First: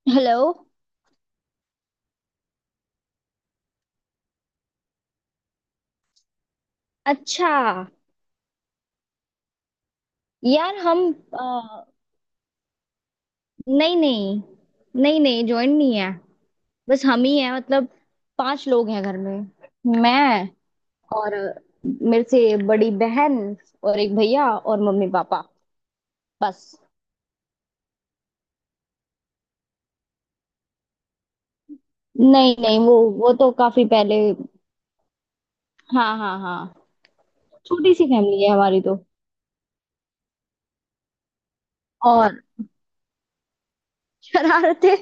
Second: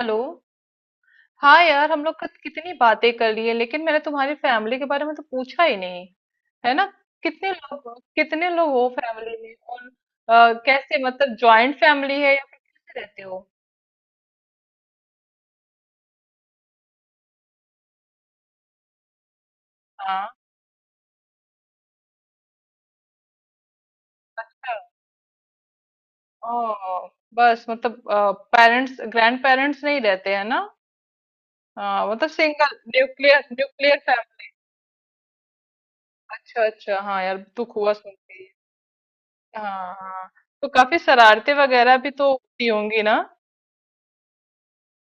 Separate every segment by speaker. Speaker 1: Hello.
Speaker 2: Hello.
Speaker 1: हाँ यार, हम लोग कितनी बातें कर ली है, लेकिन मैंने तुम्हारी फैमिली के बारे में तो पूछा ही नहीं, है ना।
Speaker 2: अच्छा।
Speaker 1: कितने लोग हो फैमिली में, और
Speaker 2: यार
Speaker 1: कैसे,
Speaker 2: हम
Speaker 1: मतलब जॉइंट
Speaker 2: अ,
Speaker 1: फैमिली है या फिर कैसे रहते हो?
Speaker 2: नहीं नहीं नहीं नहीं ज्वाइन नहीं है। बस हम ही हैं मतलब पांच लोग हैं घर में।
Speaker 1: हाँ।
Speaker 2: मैं और मेरे से बड़ी बहन और एक भैया
Speaker 1: अच्छा।
Speaker 2: और मम्मी पापा
Speaker 1: ओ,
Speaker 2: बस।
Speaker 1: बस मतलब पेरेंट्स ग्रैंड पेरेंट्स नहीं रहते हैं ना। हाँ, मतलब
Speaker 2: नहीं
Speaker 1: सिंगल
Speaker 2: नहीं वो
Speaker 1: न्यूक्लियर
Speaker 2: तो काफी
Speaker 1: न्यूक्लियर
Speaker 2: पहले।
Speaker 1: फैमिली।
Speaker 2: हाँ हाँ
Speaker 1: अच्छा
Speaker 2: हाँ।
Speaker 1: अच्छा, हाँ यार, दुख हुआ
Speaker 2: छोटी सी
Speaker 1: सुन
Speaker 2: फैमिली
Speaker 1: के।
Speaker 2: है हमारी तो।
Speaker 1: हाँ हाँ हाँ। तो काफी शरारते वगैरह भी तो
Speaker 2: और
Speaker 1: होती होंगी ना।
Speaker 2: शरारतें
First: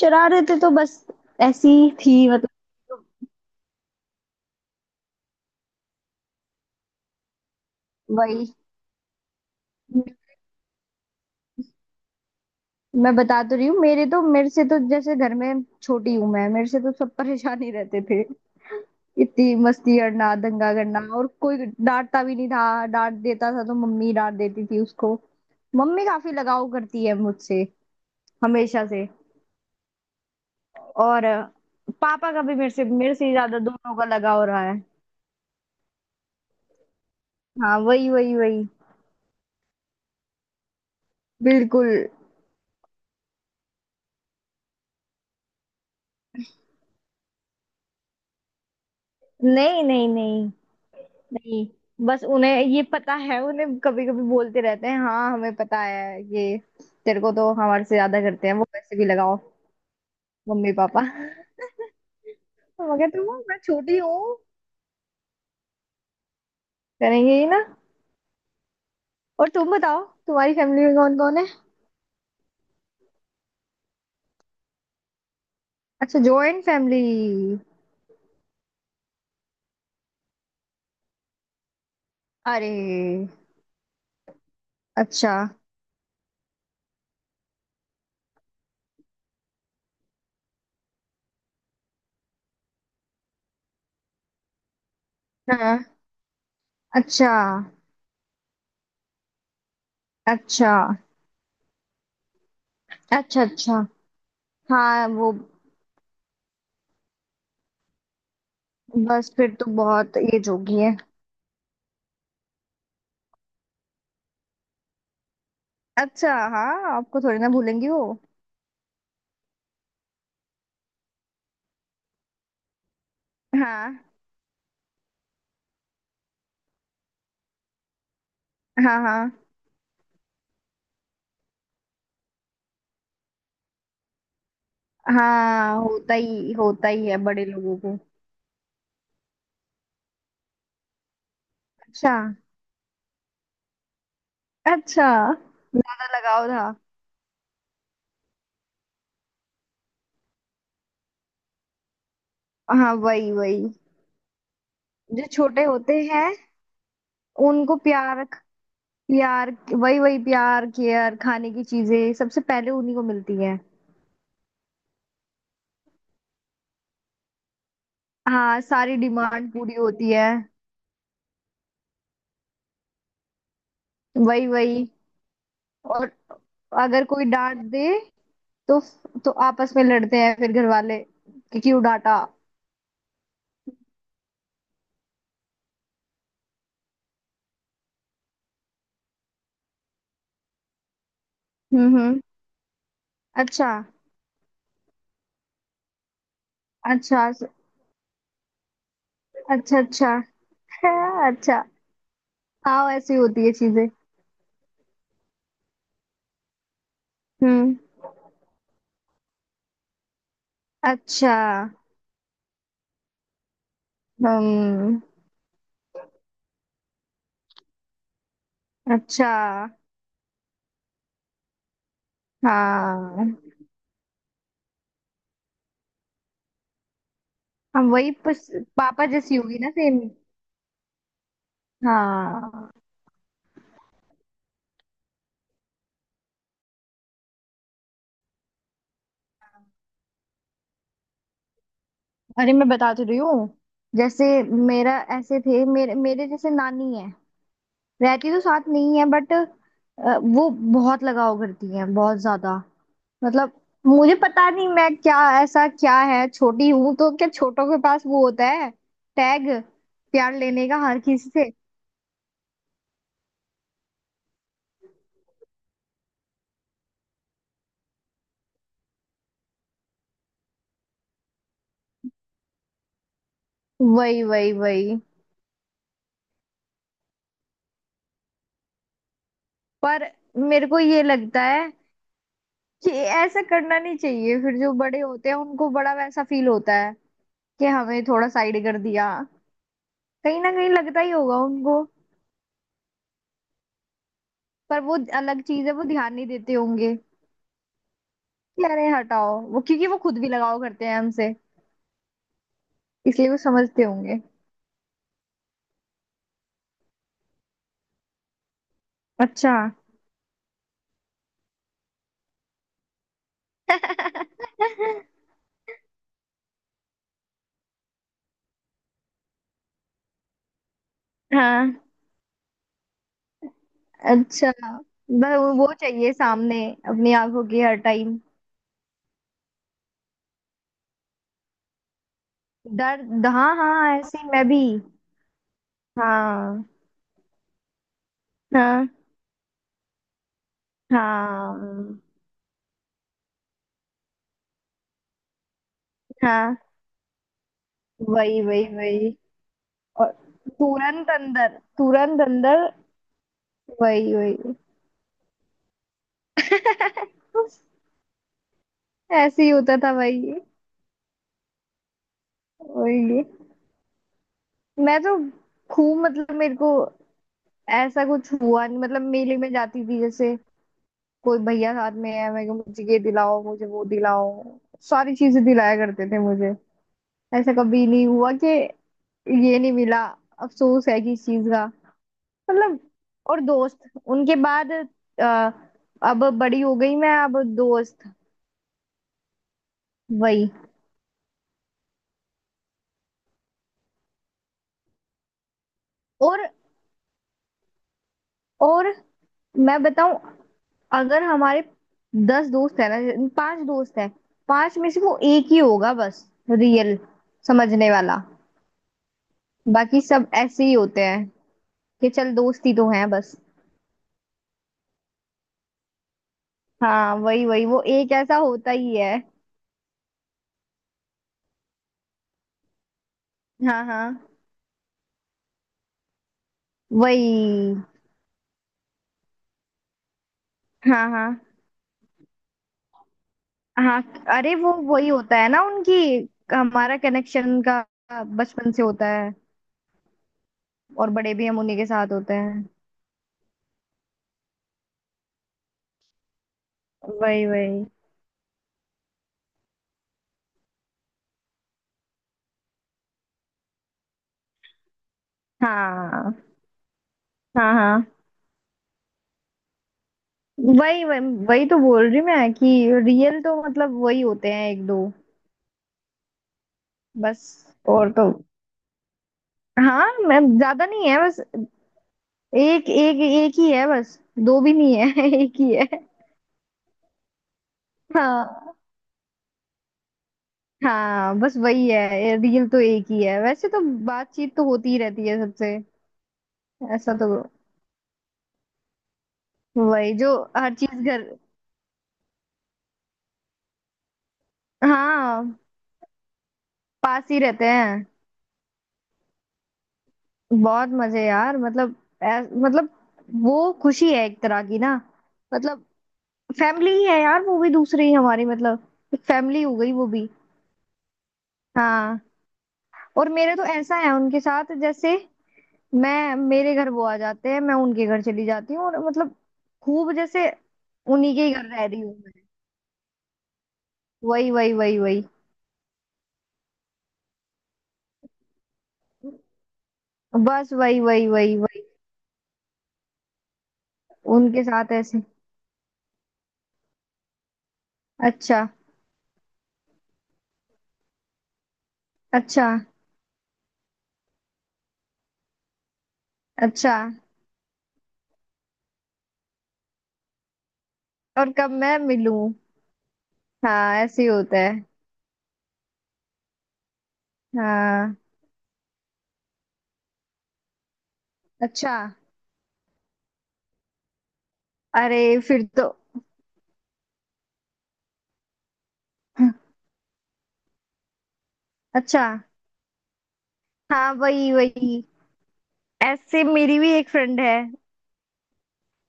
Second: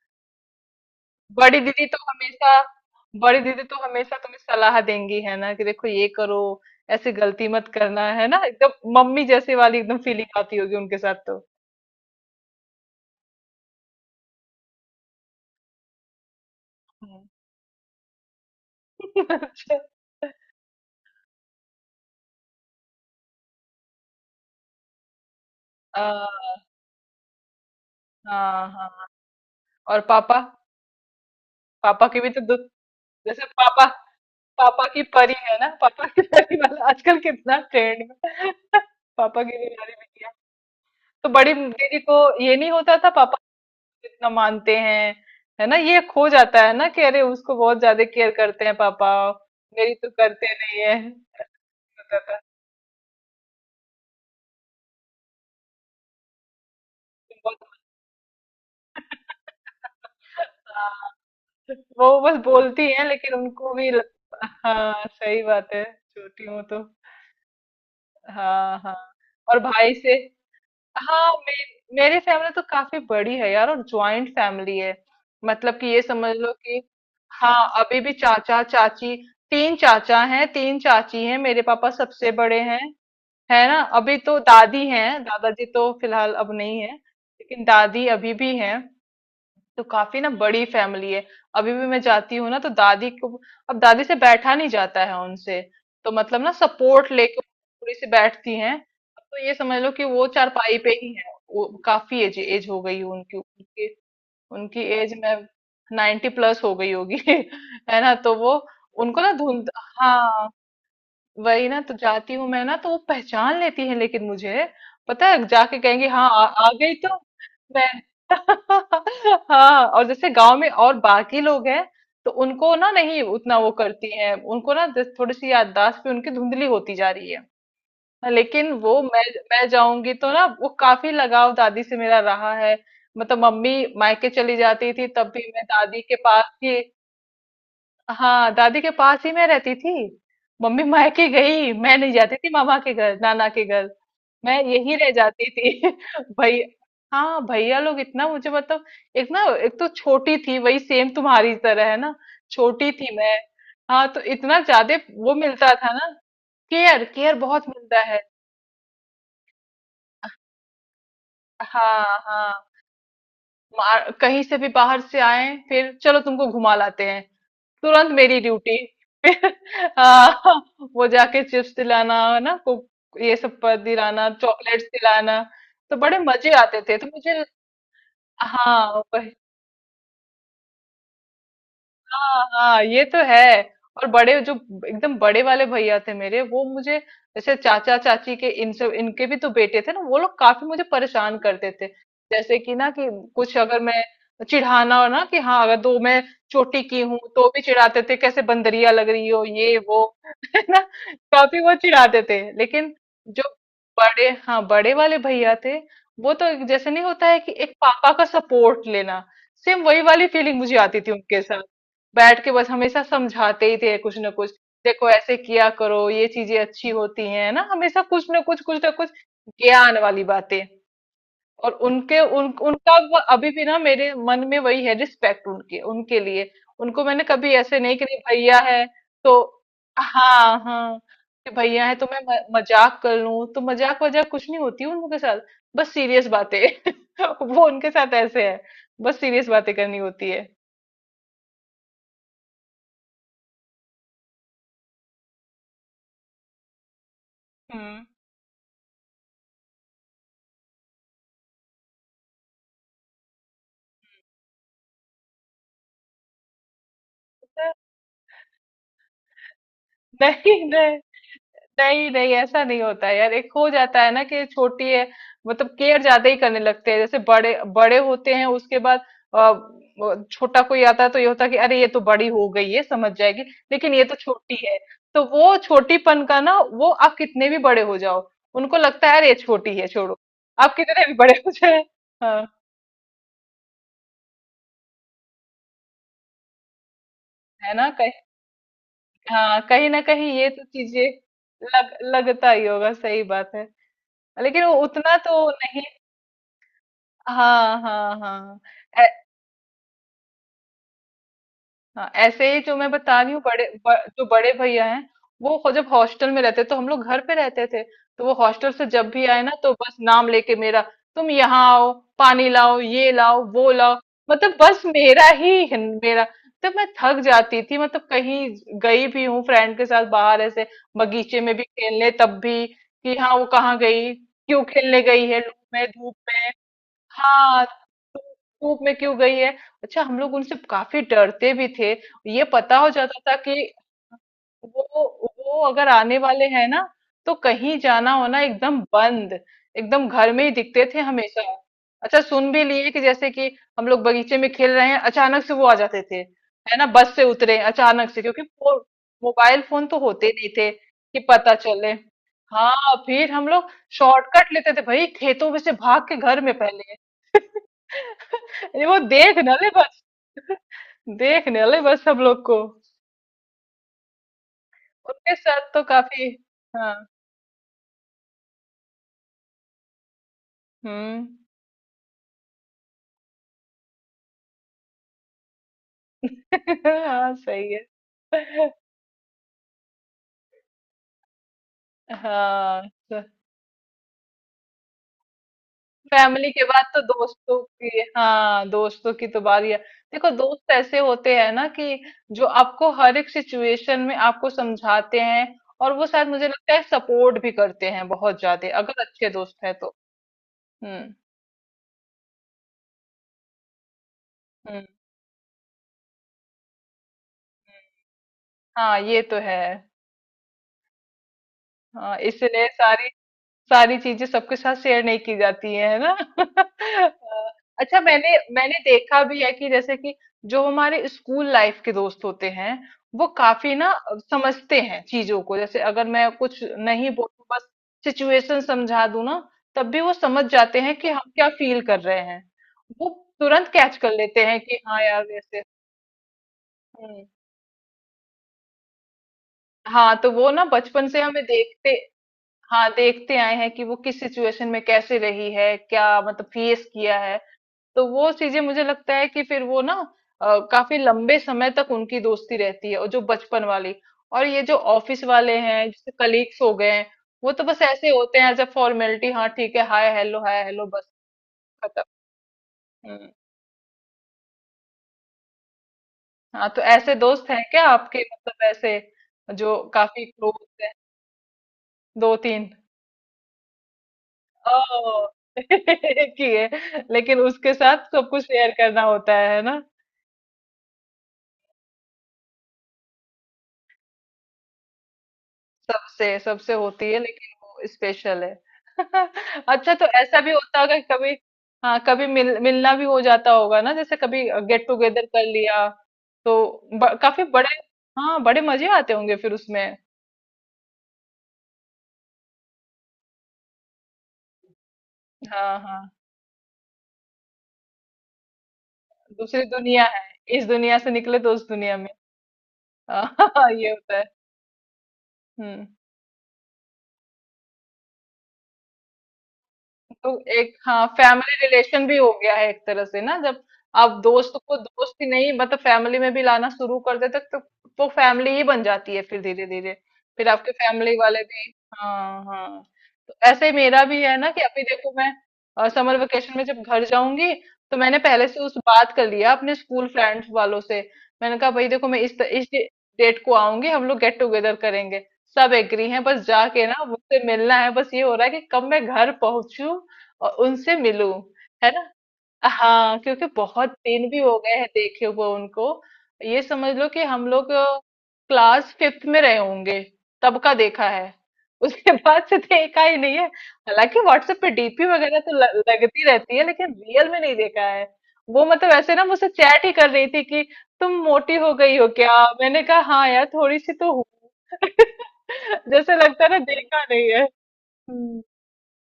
Speaker 2: शरारतें तो बस
Speaker 1: बड़ी
Speaker 2: ऐसी
Speaker 1: दीदी तो
Speaker 2: थी मतलब।
Speaker 1: हमेशा बड़ी दीदी तो हमेशा तुम्हें सलाह देंगी है ना, कि देखो ये करो, ऐसी गलती मत करना, है ना।
Speaker 2: वही
Speaker 1: एकदम मम्मी जैसी वाली एकदम फीलिंग आती होगी उनके साथ तो।
Speaker 2: मैं बता तो रही हूँ मेरे तो मेरे से तो जैसे घर में छोटी हूँ मैं मेरे से तो सब
Speaker 1: हम्म।
Speaker 2: परेशान ही रहते थे। इतनी
Speaker 1: अच्छा।
Speaker 2: मस्ती करना दंगा करना और कोई डांटता भी नहीं था। डांट देता था तो मम्मी डांट देती थी उसको।
Speaker 1: आ,
Speaker 2: मम्मी काफी लगाव करती है मुझसे
Speaker 1: हाँ
Speaker 2: हमेशा
Speaker 1: हाँ।
Speaker 2: से।
Speaker 1: और पापा,
Speaker 2: और
Speaker 1: पापा की भी
Speaker 2: पापा
Speaker 1: तो
Speaker 2: का भी
Speaker 1: दो-
Speaker 2: मेरे से ही
Speaker 1: जैसे
Speaker 2: ज्यादा
Speaker 1: पापा,
Speaker 2: दोनों का लगाव रहा है।
Speaker 1: पापा की परी है ना, पापा की परी वाला आजकल कितना
Speaker 2: हाँ
Speaker 1: ट्रेंड
Speaker 2: वही
Speaker 1: में।
Speaker 2: वही वही।
Speaker 1: पापा की बीमारी भी किया, तो बड़ी
Speaker 2: बिल्कुल।
Speaker 1: दीदी को ये नहीं होता था। कितना मानते हैं, है ना। ये खो जाता है ना कि अरे, उसको बहुत ज्यादा केयर करते हैं पापा,
Speaker 2: नहीं
Speaker 1: मेरी
Speaker 2: नहीं
Speaker 1: तो
Speaker 2: नहीं
Speaker 1: करते नहीं है। तो
Speaker 2: नहीं। बस
Speaker 1: कहता है,
Speaker 2: उन्हें ये पता है। उन्हें कभी कभी बोलते रहते हैं हाँ हमें पता है ये। तेरे को
Speaker 1: तुम
Speaker 2: तो
Speaker 1: बहुत।
Speaker 2: हमारे से ज्यादा करते हैं वो। पैसे भी लगाओ मम्मी पापा।
Speaker 1: हाँ, वो बस बोलती है,
Speaker 2: मगर तुम
Speaker 1: लेकिन
Speaker 2: मैं
Speaker 1: उनको भी
Speaker 2: छोटी हूँ
Speaker 1: हाँ, सही बात है। छोटी हूँ तो।
Speaker 2: करेंगे ही ना।
Speaker 1: हाँ हाँ।
Speaker 2: और
Speaker 1: और
Speaker 2: तुम
Speaker 1: भाई
Speaker 2: बताओ
Speaker 1: से।
Speaker 2: तुम्हारी फैमिली में कौन
Speaker 1: हाँ,
Speaker 2: कौन है।
Speaker 1: मेरी फैमिली तो काफी बड़ी है यार, और ज्वाइंट फैमिली है। मतलब कि ये
Speaker 2: अच्छा
Speaker 1: समझ लो
Speaker 2: जॉइंट
Speaker 1: कि
Speaker 2: फैमिली।
Speaker 1: हाँ, अभी भी चाचा चाची, तीन चाचा हैं तीन चाची हैं, मेरे पापा सबसे बड़े
Speaker 2: अरे।
Speaker 1: हैं, है ना। अभी तो दादी हैं,
Speaker 2: अच्छा।
Speaker 1: दादाजी तो फिलहाल अब नहीं है, लेकिन दादी अभी भी हैं। तो काफी ना बड़ी फैमिली है। अभी भी मैं जाती हूँ ना तो दादी को, अब दादी से बैठा नहीं जाता है उनसे,
Speaker 2: हाँ।
Speaker 1: तो मतलब ना सपोर्ट
Speaker 2: अच्छा
Speaker 1: लेके थोड़ी सी बैठती हैं। अब तो ये समझ लो कि वो
Speaker 2: अच्छा।
Speaker 1: चारपाई पे ही है, वो काफी एज एज हो गई है उनकी
Speaker 2: अच्छा। अच्छा
Speaker 1: उनकी उनकी
Speaker 2: हाँ
Speaker 1: एज
Speaker 2: वो।
Speaker 1: में 90+ हो गई होगी। है ना, तो वो, उनको
Speaker 2: बस
Speaker 1: ना
Speaker 2: फिर
Speaker 1: धुंध।
Speaker 2: तो बहुत एज
Speaker 1: हाँ
Speaker 2: होगी है।
Speaker 1: वही ना, तो जाती हूँ मैं ना तो वो पहचान लेती है, लेकिन मुझे पता है, जाके कहेंगी हाँ,
Speaker 2: अच्छा
Speaker 1: आ
Speaker 2: हाँ
Speaker 1: गई तो।
Speaker 2: आपको थोड़ी ना
Speaker 1: मैं।
Speaker 2: भूलेंगी वो।
Speaker 1: हाँ, और जैसे गांव में और बाकी लोग हैं, तो उनको ना, नहीं उतना वो
Speaker 2: हाँ
Speaker 1: करती हैं, उनको ना जैसे थोड़ी सी याददाश्त भी उनकी धुंधली होती जा रही है। हाँ, लेकिन
Speaker 2: हाँ
Speaker 1: वो
Speaker 2: हाँ
Speaker 1: मैं जाऊंगी तो ना, वो काफी लगाव दादी से मेरा रहा है। मतलब मम्मी मायके चली जाती थी तब भी मैं
Speaker 2: हाँ
Speaker 1: दादी के पास थी।
Speaker 2: होता ही है बड़े लोगों को।
Speaker 1: हाँ, दादी के पास ही मैं रहती थी। मम्मी मायके गई, मैं नहीं
Speaker 2: अच्छा
Speaker 1: जाती थी मामा के घर नाना के घर, मैं यही
Speaker 2: अच्छा।
Speaker 1: रह जाती थी।
Speaker 2: ज्यादा लगाव
Speaker 1: भाई,
Speaker 2: था।
Speaker 1: हाँ, भैया लोग इतना मुझे मतलब, एक ना, एक तो छोटी थी, वही सेम तुम्हारी तरह है ना, छोटी
Speaker 2: हाँ
Speaker 1: थी
Speaker 2: वही
Speaker 1: मैं।
Speaker 2: वही।
Speaker 1: हाँ, तो इतना ज्यादा
Speaker 2: जो
Speaker 1: वो
Speaker 2: छोटे
Speaker 1: मिलता था
Speaker 2: होते
Speaker 1: ना,
Speaker 2: हैं
Speaker 1: केयर, केयर बहुत
Speaker 2: उनको
Speaker 1: मिलता है।
Speaker 2: प्यार। प्यार वही वही। प्यार केयर खाने की
Speaker 1: हाँ
Speaker 2: चीजें सबसे
Speaker 1: हाँ।
Speaker 2: पहले उन्हीं को मिलती है।
Speaker 1: कहीं से भी बाहर से आए, फिर चलो तुमको घुमा लाते हैं, तुरंत मेरी
Speaker 2: हाँ
Speaker 1: ड्यूटी।
Speaker 2: सारी डिमांड पूरी होती है।
Speaker 1: हाँ, वो जाके चिप्स दिलाना है ना को, ये सब पर दिलाना,
Speaker 2: वही
Speaker 1: चॉकलेट्स
Speaker 2: वही।
Speaker 1: दिलाना। तो
Speaker 2: और
Speaker 1: बड़े मजे आते थे
Speaker 2: अगर
Speaker 1: तो
Speaker 2: कोई
Speaker 1: मुझे।
Speaker 2: डांट दे तो
Speaker 1: हाँ
Speaker 2: तो आपस में लड़ते हैं फिर घर वाले कि क्यों डांटा।
Speaker 1: हाँ हाँ, ये तो है। और बड़े जो एकदम बड़े वाले भैया थे मेरे, वो मुझे, जैसे चाचा चाची के इन सब इनके भी तो बेटे थे ना, वो लोग काफी मुझे परेशान करते थे।
Speaker 2: हम्म।
Speaker 1: जैसे कि ना, कि कुछ
Speaker 2: अच्छा
Speaker 1: अगर मैं चिढ़ाना हो ना, कि हाँ, अगर दो मैं चोटी की हूँ
Speaker 2: अच्छा
Speaker 1: तो भी चिढ़ाते थे, कैसे बंदरिया लग रही हो, ये
Speaker 2: अच्छा
Speaker 1: वो।
Speaker 2: अच्छा।
Speaker 1: है ना। काफी
Speaker 2: अच्छा।
Speaker 1: वो चिढ़ाते थे,
Speaker 2: हाँ
Speaker 1: लेकिन
Speaker 2: ऐसी
Speaker 1: जो
Speaker 2: होती है चीजें।
Speaker 1: बड़े, हाँ बड़े वाले भैया थे, वो तो जैसे नहीं होता है कि एक
Speaker 2: हम्म।
Speaker 1: पापा का सपोर्ट लेना, सेम वही वाली फीलिंग मुझे आती थी
Speaker 2: अच्छा।
Speaker 1: उनके, बैठ के बस हमेशा समझाते ही थे कुछ ना कुछ,
Speaker 2: हम्म।
Speaker 1: देखो ऐसे किया करो, ये चीजें अच्छी होती हैं ना, हमेशा कुछ ना कुछ
Speaker 2: अच्छा।
Speaker 1: ज्ञान वाली बातें। और उनका वो
Speaker 2: हाँ
Speaker 1: अभी भी ना मेरे मन में वही है, रिस्पेक्ट उनके उनके लिए। उनको मैंने कभी ऐसे
Speaker 2: हम
Speaker 1: नहीं, कि
Speaker 2: वही
Speaker 1: नहीं, भैया है
Speaker 2: पापा जैसी होगी
Speaker 1: तो।
Speaker 2: ना सेम।
Speaker 1: हाँ हाँ, कि भैया है तो मैं
Speaker 2: हाँ।
Speaker 1: मजाक कर लूं, तो मजाक वजाक कुछ नहीं होती उनके साथ, बस सीरियस बातें। वो उनके साथ ऐसे है, बस सीरियस बातें करनी होती है।
Speaker 2: अरे मैं बता तो रही हूँ। जैसे मेरा ऐसे थे मेरे मेरे जैसे नानी है।
Speaker 1: हम्म।
Speaker 2: रहती तो साथ नहीं है बट वो बहुत लगाव करती है बहुत ज्यादा मतलब। मुझे पता नहीं मैं क्या ऐसा क्या है छोटी हूं तो क्या छोटों के पास वो होता है। टैग प्यार
Speaker 1: नहीं
Speaker 2: लेने का
Speaker 1: नहीं।
Speaker 2: हर किसी से।
Speaker 1: नहीं नहीं, ऐसा नहीं होता है यार, एक हो जाता है ना कि छोटी है, मतलब केयर ज्यादा ही करने लगते हैं। जैसे बड़े बड़े होते हैं उसके बाद, अ, वो छोटा कोई आता है, तो ये होता है कि अरे, ये तो बड़ी हो गई है, समझ जाएगी, लेकिन ये तो
Speaker 2: वही वही
Speaker 1: छोटी है।
Speaker 2: वही।
Speaker 1: तो वो छोटीपन का ना, वो आप कितने भी बड़े हो जाओ, उनको लगता है अरे ये छोटी है,
Speaker 2: पर
Speaker 1: छोड़ो।
Speaker 2: मेरे
Speaker 1: आप
Speaker 2: को ये
Speaker 1: कितने भी बड़े
Speaker 2: लगता
Speaker 1: हो
Speaker 2: है
Speaker 1: जाए। हाँ,
Speaker 2: कि ऐसा करना नहीं चाहिए। फिर जो बड़े होते हैं उनको बड़ा वैसा फील होता है कि
Speaker 1: है ना
Speaker 2: हमें
Speaker 1: कहीं,
Speaker 2: थोड़ा साइड कर दिया।
Speaker 1: हाँ, कहीं ना कहीं
Speaker 2: कहीं
Speaker 1: ये
Speaker 2: ना
Speaker 1: तो
Speaker 2: कहीं लगता ही होगा
Speaker 1: चीजें
Speaker 2: उनको।
Speaker 1: लग लगता ही होगा, सही बात है, लेकिन वो
Speaker 2: पर वो
Speaker 1: उतना
Speaker 2: अलग
Speaker 1: तो
Speaker 2: चीज है
Speaker 1: नहीं।
Speaker 2: वो ध्यान नहीं देते होंगे
Speaker 1: हाँ हाँ हाँ।
Speaker 2: कि अरे हटाओ वो क्योंकि वो खुद भी लगाव करते हैं हमसे।
Speaker 1: हाँ, ऐसे ही जो मैं बता
Speaker 2: इसलिए
Speaker 1: रही
Speaker 2: वो
Speaker 1: हूँ, बड़े
Speaker 2: समझते होंगे।
Speaker 1: जो बड़े भैया हैं, वो जब हॉस्टल में रहते तो हम लोग घर पे रहते थे, तो वो हॉस्टल से जब भी आए ना,
Speaker 2: अच्छा।
Speaker 1: तो बस नाम लेके मेरा, तुम यहाँ आओ, पानी लाओ, ये लाओ वो लाओ, मतलब बस मेरा ही है, मेरा। तब मैं थक जाती थी, मतलब कहीं गई भी हूँ फ्रेंड के साथ बाहर, ऐसे बगीचे में भी
Speaker 2: हाँ
Speaker 1: खेलने, तब भी कि हाँ, वो कहाँ गई,
Speaker 2: अच्छा।
Speaker 1: क्यों खेलने गई
Speaker 2: बस
Speaker 1: है लू
Speaker 2: वो
Speaker 1: में,
Speaker 2: चाहिए
Speaker 1: धूप।
Speaker 2: सामने अपनी आंखों की
Speaker 1: हाँ
Speaker 2: हर टाइम।
Speaker 1: धूप में क्यों गई है। अच्छा, हम लोग उनसे काफी डरते भी थे, ये पता हो जाता
Speaker 2: डर
Speaker 1: था
Speaker 2: हाँ
Speaker 1: कि
Speaker 2: हाँ ऐसे ही मैं भी।
Speaker 1: वो अगर आने वाले
Speaker 2: हाँ
Speaker 1: हैं ना, तो कहीं जाना होना एकदम
Speaker 2: हाँ
Speaker 1: बंद, एकदम घर में ही दिखते थे हमेशा।
Speaker 2: हाँ
Speaker 1: अच्छा, सुन भी लिए कि जैसे कि हम लोग बगीचे में खेल रहे हैं, अचानक से वो आ जाते थे,
Speaker 2: हाँ।
Speaker 1: है ना। बस से उतरे अचानक से,
Speaker 2: वही
Speaker 1: क्योंकि
Speaker 2: वही वही।
Speaker 1: मोबाइल फोन तो
Speaker 2: और
Speaker 1: होते नहीं थे
Speaker 2: तुरंत
Speaker 1: कि पता
Speaker 2: अंदर
Speaker 1: चले।
Speaker 2: तुरंत अंदर।
Speaker 1: हाँ, फिर हम लोग
Speaker 2: वही वही।
Speaker 1: शॉर्टकट लेते थे भाई, खेतों में से भाग के घर में पहले। ये वो देख
Speaker 2: ऐसे ही
Speaker 1: न ले
Speaker 2: होता था
Speaker 1: बस,
Speaker 2: वही।
Speaker 1: देख न ले बस हम लोग को।
Speaker 2: वही। मैं तो
Speaker 1: उनके साथ तो
Speaker 2: खूब
Speaker 1: काफी।
Speaker 2: मतलब मेरे को
Speaker 1: हाँ।
Speaker 2: ऐसा कुछ हुआ नहीं। मतलब मेले में जाती थी जैसे
Speaker 1: हुँ।
Speaker 2: कोई भैया साथ में है। मैं को मुझे ये दिलाओ मुझे वो दिलाओ। सारी चीजें दिलाया करते थे मुझे।
Speaker 1: हाँ,
Speaker 2: ऐसा
Speaker 1: सही है।
Speaker 2: कभी नहीं हुआ कि ये नहीं मिला। अफसोस है किस चीज का मतलब।
Speaker 1: हाँ, तो
Speaker 2: और दोस्त उनके बाद अब
Speaker 1: फैमिली
Speaker 2: बड़ी
Speaker 1: के
Speaker 2: हो
Speaker 1: बाद
Speaker 2: गई
Speaker 1: तो
Speaker 2: मैं अब
Speaker 1: दोस्तों की,
Speaker 2: दोस्त।
Speaker 1: हाँ, दोस्तों की तो बारी है। देखो,
Speaker 2: वही।
Speaker 1: दोस्त ऐसे होते हैं ना कि जो आपको हर एक सिचुएशन में आपको समझाते हैं, और वो शायद
Speaker 2: और
Speaker 1: मुझे लगता है सपोर्ट भी करते हैं बहुत ज़्यादा,
Speaker 2: और
Speaker 1: अगर अच्छे दोस्त हैं
Speaker 2: मैं
Speaker 1: तो।
Speaker 2: बताऊं।
Speaker 1: हुँ,
Speaker 2: अगर हमारे 10 दोस्त है ना पांच दोस्त है। पांच
Speaker 1: हुँ।
Speaker 2: में से वो एक ही होगा बस। रियल समझने वाला।
Speaker 1: हाँ, ये तो है।
Speaker 2: बाकी सब ऐसे ही होते हैं कि
Speaker 1: हाँ,
Speaker 2: चल दोस्त
Speaker 1: इसलिए
Speaker 2: ही तो
Speaker 1: सारी
Speaker 2: हैं बस।
Speaker 1: सारी चीजें सबके साथ शेयर नहीं की जाती हैं, है ना?
Speaker 2: हाँ वही
Speaker 1: अ,
Speaker 2: वही। वो
Speaker 1: अच्छा,
Speaker 2: एक
Speaker 1: मैंने
Speaker 2: ऐसा होता
Speaker 1: मैंने
Speaker 2: ही है।
Speaker 1: देखा भी है कि जैसे कि जो हमारे स्कूल लाइफ के दोस्त होते हैं, वो काफी
Speaker 2: हाँ
Speaker 1: ना
Speaker 2: हाँ।
Speaker 1: समझते हैं चीजों को। जैसे अगर मैं कुछ नहीं
Speaker 2: वही।
Speaker 1: बोलूँ, बस सिचुएशन समझा दूँ ना, तब भी वो समझ जाते हैं
Speaker 2: हाँ
Speaker 1: कि हम
Speaker 2: हाँ
Speaker 1: क्या फील कर रहे हैं। वो तुरंत कैच
Speaker 2: हाँ।
Speaker 1: कर लेते
Speaker 2: अरे
Speaker 1: हैं
Speaker 2: वो
Speaker 1: कि हाँ
Speaker 2: वही
Speaker 1: यार,
Speaker 2: होता है
Speaker 1: ऐसे।
Speaker 2: ना उनकी। हमारा
Speaker 1: हुँ।
Speaker 2: कनेक्शन का बचपन से होता है
Speaker 1: हाँ, तो वो ना बचपन
Speaker 2: और
Speaker 1: से
Speaker 2: बड़े
Speaker 1: हमें
Speaker 2: भी हम उन्हीं के
Speaker 1: देखते,
Speaker 2: साथ होते हैं।
Speaker 1: हाँ, देखते आए हैं कि वो किस सिचुएशन में कैसे रही है, क्या मतलब फेस किया है।
Speaker 2: वही वही।
Speaker 1: तो वो चीजें मुझे लगता है कि फिर वो ना, काफी लंबे समय तक उनकी दोस्ती रहती है, और जो बचपन वाली, और ये जो ऑफिस वाले हैं जैसे
Speaker 2: हाँ।
Speaker 1: कलीग्स हो गए हैं, वो तो
Speaker 2: हाँ
Speaker 1: बस
Speaker 2: हाँ
Speaker 1: ऐसे होते हैं, एज अ फॉर्मेलिटी, हाँ ठीक है, हाय हेलो हाय हेलो,
Speaker 2: वही
Speaker 1: बस
Speaker 2: वही वही तो
Speaker 1: खत्म।
Speaker 2: बोल रही मैं कि
Speaker 1: हम्म।
Speaker 2: रियल तो मतलब वही होते हैं एक दो।
Speaker 1: हाँ, तो ऐसे
Speaker 2: बस
Speaker 1: दोस्त हैं क्या
Speaker 2: और
Speaker 1: आपके,
Speaker 2: तो।
Speaker 1: मतलब ऐसे जो
Speaker 2: हाँ
Speaker 1: काफी
Speaker 2: मैं
Speaker 1: क्लोज
Speaker 2: ज्यादा
Speaker 1: है,
Speaker 2: नहीं है बस।
Speaker 1: दो तीन?
Speaker 2: एक एक एक ही है बस। दो भी नहीं
Speaker 1: ओह!
Speaker 2: है। एक ही है।
Speaker 1: किए। लेकिन उसके साथ सब कुछ शेयर
Speaker 2: हाँ
Speaker 1: करना होता है ना?
Speaker 2: हाँ बस वही है। रियल तो एक ही है वैसे तो। बातचीत तो होती ही रहती है सबसे।
Speaker 1: सबसे सबसे होती
Speaker 2: ऐसा
Speaker 1: है,
Speaker 2: तो।
Speaker 1: लेकिन वो स्पेशल है। अच्छा, तो
Speaker 2: वही जो
Speaker 1: ऐसा भी
Speaker 2: हर
Speaker 1: होता होगा कि
Speaker 2: चीज घर।
Speaker 1: कभी, हाँ, कभी मिलना भी हो जाता होगा ना, जैसे कभी गेट टुगेदर कर
Speaker 2: हाँ
Speaker 1: लिया, तो ब
Speaker 2: पास ही
Speaker 1: काफ़ी
Speaker 2: रहते
Speaker 1: बड़े।
Speaker 2: हैं।
Speaker 1: हाँ, बड़े मज़े आते होंगे फिर उसमें।
Speaker 2: बहुत मजे यार मतलब मतलब वो खुशी है एक तरह की ना
Speaker 1: हाँ,
Speaker 2: मतलब।
Speaker 1: हाँ,
Speaker 2: फैमिली ही है यार वो भी दूसरी ही हमारी मतलब। एक फैमिली
Speaker 1: दूसरी
Speaker 2: हो गई
Speaker 1: दुनिया
Speaker 2: वो
Speaker 1: है।
Speaker 2: भी।
Speaker 1: इस दुनिया से निकले तो उस दुनिया में।
Speaker 2: हाँ। और मेरे तो
Speaker 1: हाँ, ये
Speaker 2: ऐसा है
Speaker 1: होता है।
Speaker 2: उनके साथ जैसे
Speaker 1: हुँ।
Speaker 2: मैं मेरे घर वो आ जाते हैं मैं उनके घर चली जाती हूँ और मतलब खूब
Speaker 1: तो
Speaker 2: जैसे
Speaker 1: एक, हाँ,
Speaker 2: उन्हीं के ही
Speaker 1: फैमिली
Speaker 2: घर रह रही
Speaker 1: रिलेशन
Speaker 2: हूँ
Speaker 1: भी हो
Speaker 2: मैं।
Speaker 1: गया है एक तरह से ना, जब आप
Speaker 2: वही
Speaker 1: दोस्त
Speaker 2: वही
Speaker 1: को
Speaker 2: वही
Speaker 1: दोस्त
Speaker 2: वही।
Speaker 1: ही नहीं, मतलब फैमिली में भी लाना शुरू कर देते, तो वो फैमिली ही बन जाती है फिर धीरे धीरे, फिर आपके
Speaker 2: बस वही
Speaker 1: फैमिली
Speaker 2: वही
Speaker 1: वाले
Speaker 2: वही
Speaker 1: भी।
Speaker 2: वही।
Speaker 1: हाँ हाँ। तो ऐसे ही मेरा भी है ना, कि
Speaker 2: उनके
Speaker 1: अभी
Speaker 2: साथ
Speaker 1: देखो
Speaker 2: ऐसे।
Speaker 1: मैं समर वेकेशन में जब घर जाऊंगी, तो मैंने पहले से
Speaker 2: अच्छा
Speaker 1: उस बात कर लिया अपने स्कूल फ्रेंड्स वालों से। मैंने कहा भाई देखो, मैं
Speaker 2: अच्छा
Speaker 1: इस डेट को आऊंगी, हम लोग गेट टुगेदर करेंगे। सब एग्री हैं, बस जाके
Speaker 2: अच्छा।
Speaker 1: ना मुझसे मिलना है। बस ये हो रहा है कि कब मैं घर पहुंचू और उनसे मिलूं,
Speaker 2: और कब
Speaker 1: है
Speaker 2: मैं मिलूं।
Speaker 1: ना। हाँ, क्योंकि बहुत
Speaker 2: हाँ ऐसे
Speaker 1: दिन
Speaker 2: ही
Speaker 1: भी हो
Speaker 2: होता है।
Speaker 1: गए हैं देखे हुए उनको। ये समझ लो कि हम लोग
Speaker 2: हाँ।
Speaker 1: क्लास फिफ्थ में रहे होंगे, तब का देखा है,
Speaker 2: अच्छा।
Speaker 1: उसके बाद से देखा ही नहीं है। हालांकि व्हाट्सएप पे डीपी
Speaker 2: अरे
Speaker 1: वगैरह तो
Speaker 2: फिर तो।
Speaker 1: लगती रहती है, लेकिन रियल में नहीं देखा है। वो मतलब ऐसे ना मुझसे चैट ही कर रही थी कि तुम मोटी हो गई हो
Speaker 2: अच्छा।
Speaker 1: क्या? मैंने कहा हाँ यार, थोड़ी सी तो
Speaker 2: हाँ
Speaker 1: हूँ।
Speaker 2: वही वही।
Speaker 1: जैसे
Speaker 2: ऐसे
Speaker 1: लगता है ना
Speaker 2: मेरी भी
Speaker 1: देखा
Speaker 2: एक
Speaker 1: नहीं
Speaker 2: फ्रेंड
Speaker 1: है।
Speaker 2: है।
Speaker 1: हम्म।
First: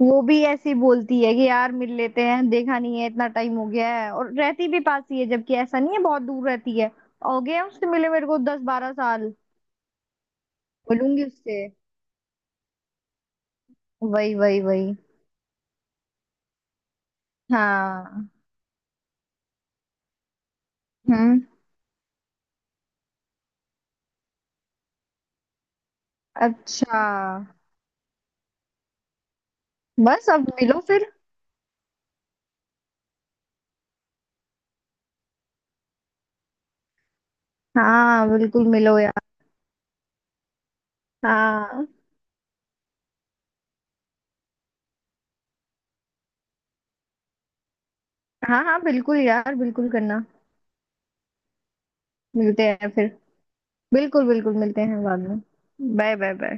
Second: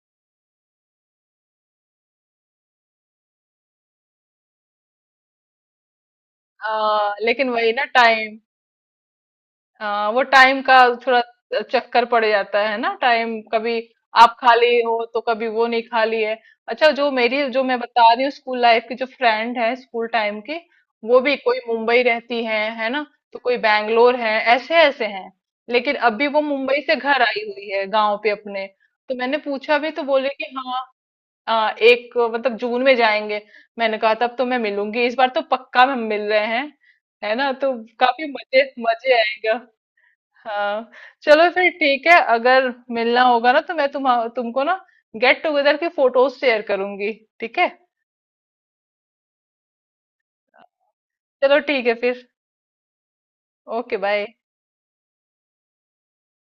Speaker 2: वो भी ऐसी बोलती है कि यार मिल लेते हैं देखा नहीं है इतना टाइम हो गया है और रहती भी पास ही है जबकि ऐसा नहीं है बहुत दूर रहती है। हो
Speaker 1: लेकिन
Speaker 2: गया
Speaker 1: वही ना
Speaker 2: उससे मिले मेरे
Speaker 1: टाइम,
Speaker 2: को 10-12 साल।
Speaker 1: वो टाइम का थोड़ा
Speaker 2: मिलूंगी उससे।
Speaker 1: चक्कर पड़ जाता है ना, टाइम कभी
Speaker 2: वही
Speaker 1: आप
Speaker 2: वही
Speaker 1: खाली
Speaker 2: वही।
Speaker 1: हो तो कभी वो नहीं खाली है। अच्छा, जो मेरी जो मैं बता रही
Speaker 2: हाँ
Speaker 1: हूँ स्कूल लाइफ की जो फ्रेंड है, स्कूल टाइम की, वो भी
Speaker 2: हम्म।
Speaker 1: कोई मुंबई रहती है ना, तो कोई बैंगलोर है, ऐसे ऐसे हैं। लेकिन अभी वो मुंबई से
Speaker 2: अच्छा
Speaker 1: घर आई हुई है गांव पे अपने, तो मैंने पूछा भी, तो बोले
Speaker 2: बस अब
Speaker 1: कि
Speaker 2: मिलो
Speaker 1: हाँ,
Speaker 2: फिर।
Speaker 1: एक मतलब जून में जाएंगे। मैंने कहा तब तो मैं मिलूंगी, इस बार तो पक्का हम मिल रहे हैं, है ना तो।
Speaker 2: हाँ
Speaker 1: काफी मजे
Speaker 2: बिल्कुल मिलो
Speaker 1: मजे
Speaker 2: यार।
Speaker 1: आएगा। हाँ, चलो फिर
Speaker 2: हाँ
Speaker 1: ठीक है, अगर मिलना होगा ना तो मैं तुमको ना गेट टुगेदर की फोटोज शेयर करूंगी, ठीक है।
Speaker 2: हाँ हाँ बिल्कुल यार बिल्कुल करना।
Speaker 1: चलो ठीक है फिर।
Speaker 2: मिलते हैं फिर।
Speaker 1: Okay, bye.
Speaker 2: बिल्कुल बिल्कुल मिलते हैं बाद में। Bye bye bye.